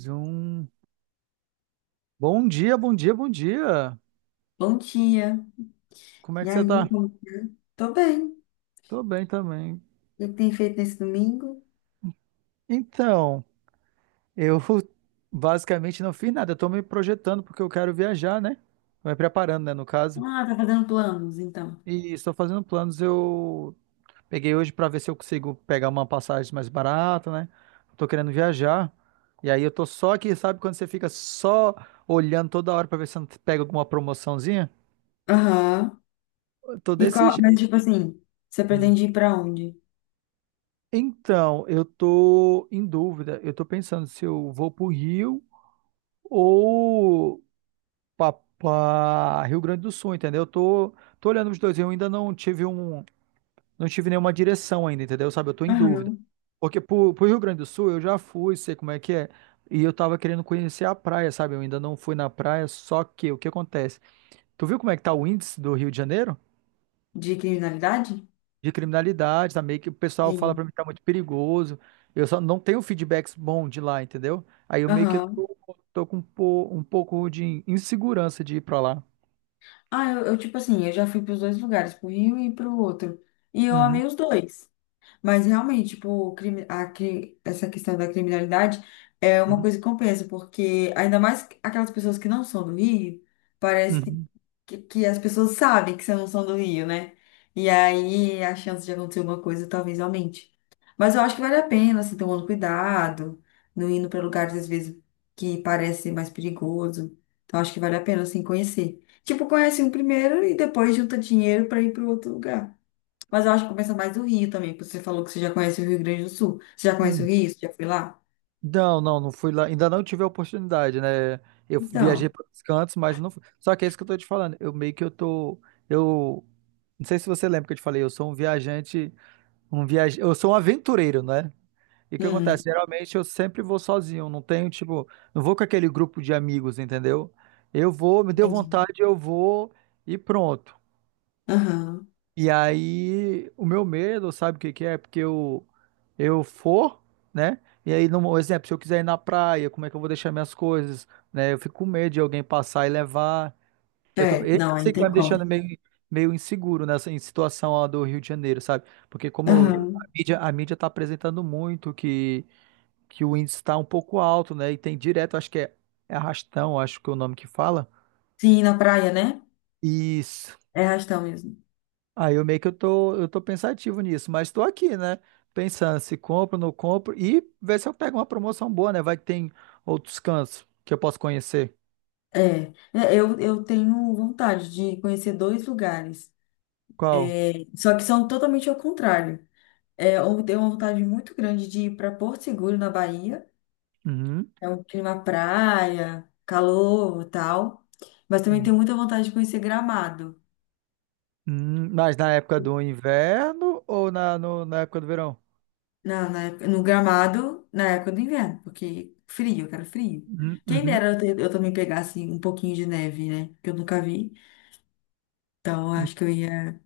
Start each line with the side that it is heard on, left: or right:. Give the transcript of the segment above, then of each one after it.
right: Zoom. Bom dia, bom dia, bom dia.
left: Bom dia.
right: Como é
left: E
right: que você
left: aí,
right: tá?
left: como tá? Tô bem. O
right: Tô bem também.
left: que que tem feito nesse domingo?
right: Então, eu basicamente não fiz nada. Eu tô me projetando porque eu quero viajar, né? Tô me preparando, né, no caso.
left: Ah, tá fazendo planos, então.
right: E estou fazendo planos. Eu peguei hoje pra ver se eu consigo pegar uma passagem mais barata, né? Tô querendo viajar. E aí eu tô só aqui, sabe quando você fica só olhando toda hora pra ver se não pega alguma promoçãozinha?
left: Aham.
right: Eu tô
left: E
right: desse
left: qual, mas
right: jeito.
left: tipo assim, você pretende ir pra onde?
right: Então, eu tô em dúvida. Eu tô pensando se eu vou pro Rio ou para Rio Grande do Sul, entendeu? Tô olhando os dois. Eu ainda não tive não tive nenhuma direção ainda, entendeu? Sabe, eu tô em dúvida.
left: Aham.
right: Porque pro Rio Grande do Sul eu já fui, sei como é que é. E eu tava querendo conhecer a praia, sabe? Eu ainda não fui na praia, só que o que acontece? Tu viu como é que tá o índice do Rio de Janeiro?
left: De criminalidade?
right: De criminalidade, tá meio que o pessoal fala pra mim
left: Sim.
right: que tá muito perigoso. Eu só não tenho feedbacks bons de lá, entendeu? Aí eu meio que
left: Aham.
right: tô com um pouco de insegurança de ir pra lá.
left: Ah, eu, tipo assim, eu já fui pros dois lugares, pro Rio e pro outro. E eu
right: Uhum,
left: amei os dois. Mas realmente, tipo, o crime, essa questão da criminalidade é uma
right: uhum,
left: coisa que compensa, porque ainda mais aquelas pessoas que não são do Rio, parece que,
right: uhum,
left: que, que as pessoas sabem que você não são do Rio, né? E aí a chance de acontecer alguma coisa talvez aumente. Mas eu acho que vale a pena, assim, tomando cuidado, não indo para lugares às vezes que parece mais perigoso. Então acho que vale a pena, assim, conhecer. Tipo, conhece um primeiro e depois junta dinheiro para ir para outro lugar. Mas eu acho que compensa mais o Rio também, porque você falou que você já conhece o Rio Grande do Sul. Você já conhece o
right: uhum.
left: Rio? Você já foi lá?
right: Não, não, não fui lá. Ainda não tive a oportunidade, né? Eu viajei
left: Então,
right: para os cantos, mas não fui. Só que é isso que eu tô te falando. Eu meio que eu tô. Eu não sei se você lembra que eu te falei, eu sou um viajante, eu sou um aventureiro, né? E o que acontece?
left: hum,
right: Geralmente eu sempre vou sozinho, não tenho, tipo, não vou com aquele grupo de amigos, entendeu? Eu vou, me deu
left: entendi.
right: vontade, eu vou e pronto.
left: Aham.
right: E aí, o meu medo, sabe o que que é? Porque eu for, né? E aí, no exemplo, se eu quiser ir na praia, como é que eu vou deixar minhas coisas, né? Eu fico com medo de alguém passar e levar. Eu tô,
left: É,
right: esse
left: não, aí
right: sei
left: não
right: que tá
left: tem
right: me deixando
left: como.
right: meio inseguro nessa em situação lá do Rio de Janeiro, sabe? Porque como eu-
left: Aham.
right: a mídia tá apresentando muito que o índice está um pouco alto, né? E tem direto, é arrastão, acho que é o nome que fala.
left: Sim, na praia, né?
right: Isso.
left: É arrastão mesmo.
right: Aí eu meio que eu tô pensativo nisso, mas tô aqui, né? Pensando se compro, não compro e ver se eu pego uma promoção boa, né? Vai que tem outros cantos que eu posso conhecer.
left: É, É, eu tenho vontade de conhecer dois lugares,
right: Qual?
left: é, só que são totalmente ao contrário. É, eu tenho uma vontade muito grande de ir para Porto Seguro, na Bahia.
right: Uhum.
left: É um clima praia, calor e tal. Mas também
right: Uhum.
left: tenho muita vontade de conhecer Gramado.
right: Mas na época do inverno ou na, no- na época do verão?
left: Não na época, no gramado na época do inverno, porque frio, eu quero frio.
right: Uhum.
left: Quem
right: Uhum.
left: dera eu também pegasse um pouquinho de neve, né? Que eu nunca vi. Então, eu acho que eu ia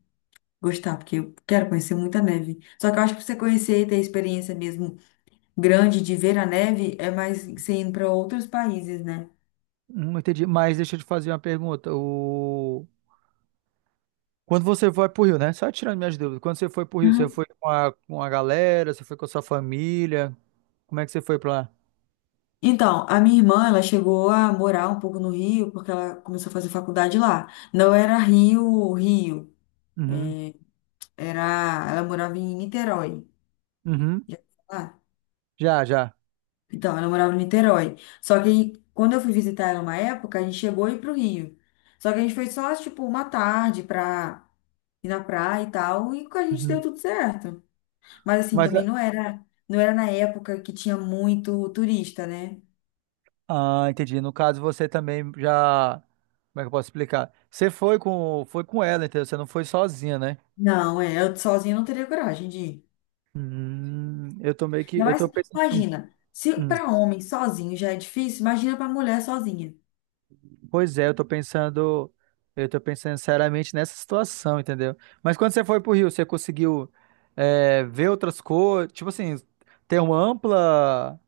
left: gostar, porque eu quero conhecer muita neve. Só que eu acho que pra você conhecer e ter experiência mesmo grande de ver a neve é mais você indo para outros países, né?
right: Entendi. Mas deixa eu te fazer uma pergunta. O... Quando você vai pro Rio, né? Só tirando minhas dúvidas. Quando você foi pro Rio, você
left: Uhum.
right: foi com com a galera, você foi com a sua família? Como é que você foi pra lá?
left: Então, a minha irmã, ela chegou a morar um pouco no Rio, porque ela começou a fazer faculdade lá. Não era Rio, Rio,
right: Uhum.
left: era, ela morava em Niterói.
right: Uhum.
left: Já ouviu falar?
right: Já, já.
left: Então, ela morava em Niterói. Só que aí, quando eu fui visitar ela uma época, a gente chegou a ir pro Rio. Só que a gente foi só, tipo, uma tarde pra ir na praia e tal, e a gente deu
right: Uhum.
left: tudo certo. Mas assim,
right: Mas,
left: também não era na época que tinha muito turista, né?
right: ah, entendi. No caso, você também já. Como é que eu posso explicar? Você foi foi com ela, entendeu? Você não foi sozinha, né?
left: Não, é, eu sozinha não teria coragem de ir.
right: Eu tô meio que.
left: Ainda
right: Eu tô
left: mais,
right: pensando.
left: imagina, se para homem sozinho já é difícil, imagina para mulher sozinha.
right: Pois é, eu tô pensando seriamente nessa situação, entendeu? Mas quando você foi pro Rio, você conseguiu ver outras coisas, tipo assim, ter uma ampla,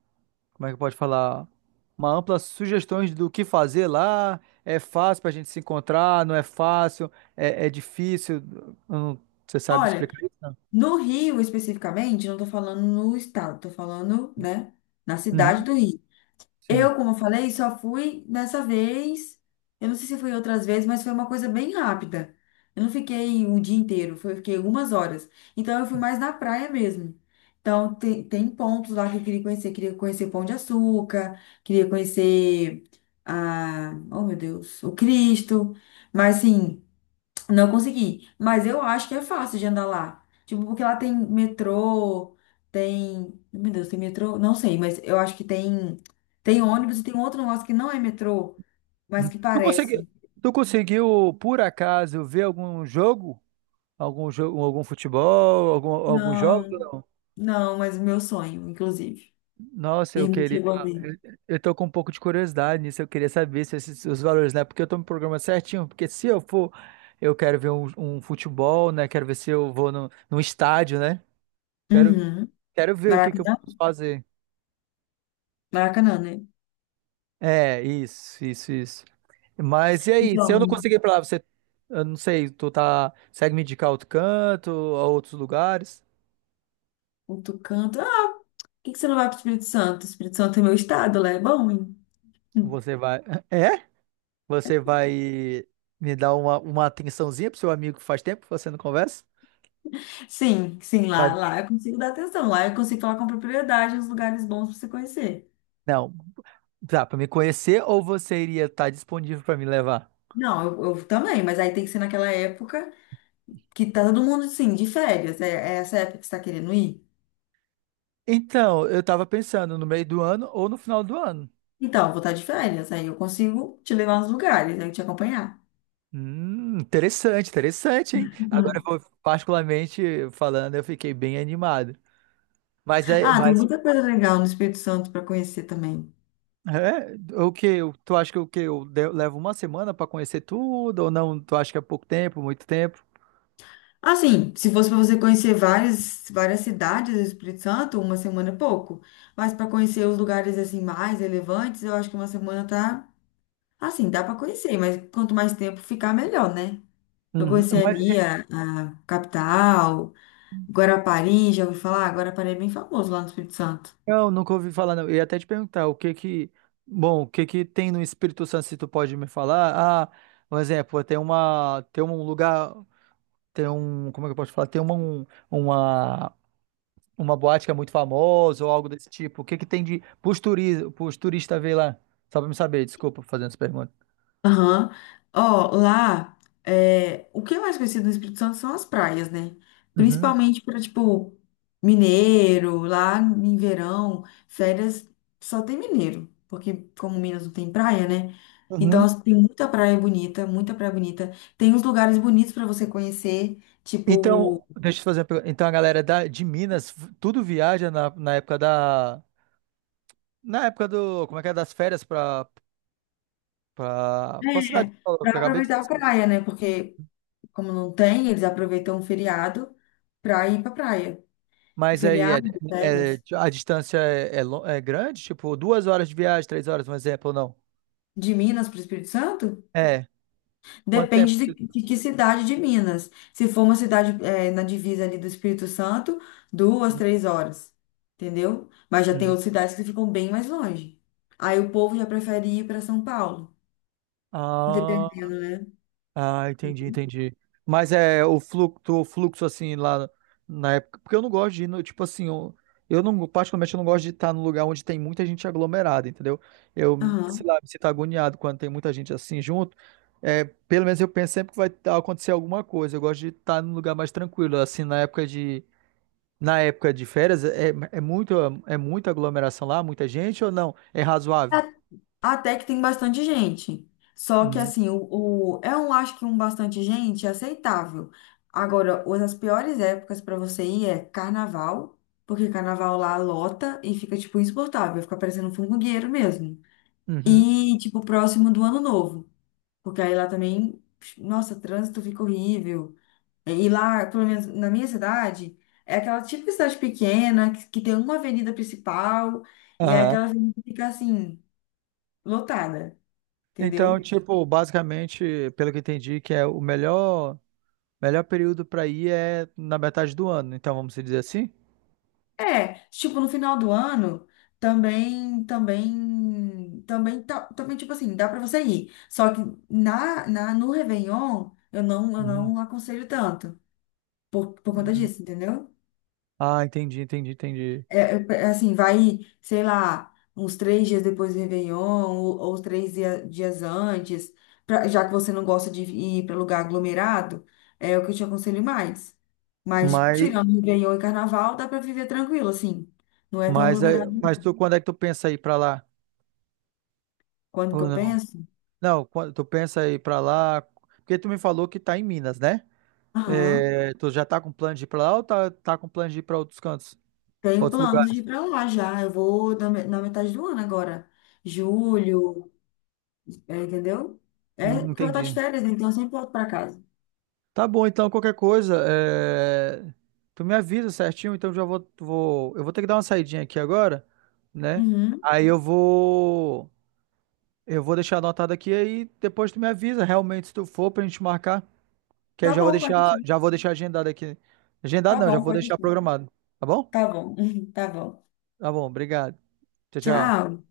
right: como é que pode falar? Uma ampla sugestões do que fazer lá. É fácil pra gente se encontrar, não é fácil, é difícil. Eu não- você sabe
left: Olha,
right: explicar isso? Não?
left: no Rio especificamente, não tô falando no estado, tô falando, né, na cidade
right: Uhum,
left: do Rio.
right: sim.
left: Eu, como eu falei, só fui nessa vez. Eu não sei se fui outras vezes, mas foi uma coisa bem rápida. Eu não fiquei um dia inteiro, foi, eu fiquei algumas horas. Então eu fui mais na praia mesmo. Então tem pontos lá que eu queria conhecer. Queria conhecer Pão de Açúcar, queria conhecer oh meu Deus, o Cristo. Mas assim, não consegui, mas eu acho que é fácil de andar lá. Tipo, porque lá tem metrô, tem. Meu Deus, tem metrô? Não sei, mas eu acho que tem. Tem ônibus e tem um outro negócio que não é metrô, mas
right: Uhum.
left: que parece.
right: Tu conseguiu, por acaso, ver algum jogo? Algum jogo, algum futebol, algum jogo?
left: Não, não, mas meu sonho, inclusive.
right: Nossa, eu
left: E não
right: queria.
left: chegou a ver.
right: Eu tô com um pouco de curiosidade nisso. Eu queria saber se esses, os valores, né? Porque eu tô no programa certinho. Porque se eu for, eu quero ver um futebol, né? Quero ver se eu vou no, num estádio, né? Quero,
left: Uhum.
right: quero ver o que que eu
left: Maracanã?
right: posso fazer.
left: Maracanã, né?
right: É, isso, isso, isso. Mas e aí? Se eu não
left: Então,
right: conseguir ir pra lá, você. Eu não sei, tu tá. Segue me indicar outro canto, a outros lugares?
left: outro canto. Ah, por que que você não vai pro Espírito Santo? Espírito Santo é meu estado, lá é bom, hein?
right: Você vai. É? Você vai me dar uma atençãozinha pro seu amigo que faz tempo que você não conversa?
left: Sim, sim,
right: Vai,
left: lá eu consigo dar atenção, lá eu consigo falar com propriedade os lugares bons para você conhecer.
right: não, tá, pra me conhecer ou você iria estar disponível pra me levar?
left: Não, eu também, mas aí tem que ser naquela época que tá todo mundo, sim, de férias. É, é essa época que você tá querendo ir?
right: Então, eu tava pensando no meio do ano ou no final do ano.
left: Então, eu vou estar de férias, aí eu consigo te levar nos lugares, aí te acompanhar.
right: Interessante, interessante, hein? Agora eu
left: Uhum.
right: vou, particularmente falando, eu fiquei bem animado.
left: Ah, tem
right: Mas
left: muita coisa legal no Espírito Santo para conhecer também.
right: é, o que? Tu acha que o que eu de- levo uma semana pra conhecer tudo ou não? Tu acha que é pouco tempo, muito tempo?
left: Assim, se fosse para você conhecer várias cidades do Espírito Santo, uma semana é pouco. Mas para conhecer os lugares assim mais relevantes, eu acho que uma semana tá. Assim, dá para conhecer, mas quanto mais tempo ficar, melhor, né? Eu
right: Uhum.
left: conheci ali a capital, Guarapari, já ouvi falar? Guarapari é bem famoso lá no Espírito Santo.
right: Não, nunca ouvi falar, não. Eu ia até te perguntar bom, o que que tem no Espírito Santo, se tu pode me falar? Ah, um exemplo, tem uma, tem um lugar, tem um, como é que eu posso falar? Tem uma boate que é muito famosa ou algo desse tipo. O que que tem de, pros turistas ver lá? Só pra me saber, desculpa fazendo essa pergunta.
left: Aham. Ó, lá, é, o que é mais conhecido no Espírito Santo são as praias, né?
right: Uhum,
left: Principalmente para, tipo, mineiro, lá em verão, férias só tem mineiro, porque como Minas não tem praia, né? Então,
right: uhum.
left: as, tem muita praia bonita, muita praia bonita. Tem uns lugares bonitos para você conhecer, tipo
right: Então, deixa eu te fazer uma pergunta. Então, a galera de Minas, tudo viaja na época na época do, como é que é, das férias pra, pra cidade
left: é
right: que eu
left: para
right: acabei de
left: aproveitar a
right: dizer.
left: praia, né? Porque, como não tem, eles aproveitam o feriado para ir pra praia.
right: Mas aí é,
left: Feriado,
right: é-
left: férias.
right: a distância é, lo- é grande? Tipo, duas horas de viagem, três horas, um exemplo, ou não?
left: De Minas para o Espírito Santo?
right: É. Quanto tempo?
left: Depende de que cidade de Minas. Se for uma cidade eh, na divisa ali do Espírito Santo, 2, 3 horas. Entendeu? Mas já tem
right: Uhum.
left: outras cidades que ficam bem mais longe. Aí o povo já prefere ir para São Paulo.
right: Ah.
left: Dependendo, né?
right: Ah, entendi, entendi. Mas é o fluxo assim lá na época, porque eu não gosto de ir no, tipo assim, eu não, particularmente eu não gosto de estar num lugar onde tem muita gente aglomerada, entendeu? Eu,
left: Aham.
right: sei lá, me sinto agoniado quando tem muita gente assim junto. É, pelo menos eu penso sempre que vai tá- acontecer alguma coisa. Eu gosto de estar num lugar mais tranquilo, assim, na época de férias é muito é muita aglomeração lá, muita gente ou não? É razoável?
left: Até que tem bastante gente. Só que
right: Uhum.
left: assim, é um, acho que um bastante gente é aceitável. Agora, uma das piores épocas para você ir é carnaval, porque carnaval lá lota e fica tipo insuportável, fica parecendo um formigueiro mesmo.
right: Uhum.
left: E tipo próximo do ano novo, porque aí lá também, nossa, trânsito fica horrível. E lá, pelo menos na minha cidade, é aquela típica cidade pequena que tem uma avenida principal e é
right: Aham.
left: aquela avenida que fica assim lotada,
right: Então,
left: entendeu?
right: tipo, basicamente, pelo que eu entendi, que é o melhor, melhor período para ir é na metade do ano. Então, vamos dizer assim?
left: É, tipo, no final do ano, também, tipo assim, dá pra você ir. Só que no Réveillon, eu não, eu
right: Uhum.
left: não aconselho tanto, por conta
right: Uhum.
left: disso, entendeu?
right: Ah, entendi, entendi, entendi.
left: É, é, é assim, vai, sei lá, uns 3 dias depois do Réveillon, ou três dias antes, pra, já que você não gosta de ir pra lugar aglomerado, é o que eu te aconselho mais. Mas,
right: Mas,
left: tirando Réveillon e Carnaval, dá pra viver tranquilo, assim. Não é tão
right: mas, é-
left: aglomerado.
right: mas tu, quando é que tu pensa ir para lá?
left: Quando que
right: Ou
left: eu
right: não?
left: penso?
right: Não, quando tu pensa ir para lá, porque tu me falou que tá em Minas, né?
left: Aham.
right: É, tu já tá com plano de ir para lá ou tá com plano de ir para outros cantos,
left: Tenho
right: outros
left: planos de
right: lugares?
left: ir pra lá já. Eu vou na metade do ano agora. Julho, é, entendeu? É porque eu vou estar de
right: Entendi.
left: férias, né? Então eu sempre volto pra casa.
right: Tá bom, então, qualquer coisa, é, tu me avisa certinho, então eu vou ter que dar uma saidinha aqui agora, né?
left: Uhum.
right: Aí eu vou deixar anotado aqui, aí depois tu me avisa realmente se tu for pra gente marcar, que aí eu
left: Tá bom, pode deixar.
right: já vou deixar agendado aqui.
left: Tá
right: Agendado não, já
left: bom,
right: vou
left: pode
right: deixar
left: deixar.
right: programado, tá bom?
left: Tá bom, tá bom.
right: Tá bom, obrigado. Tchau, tchau.
left: Tchau.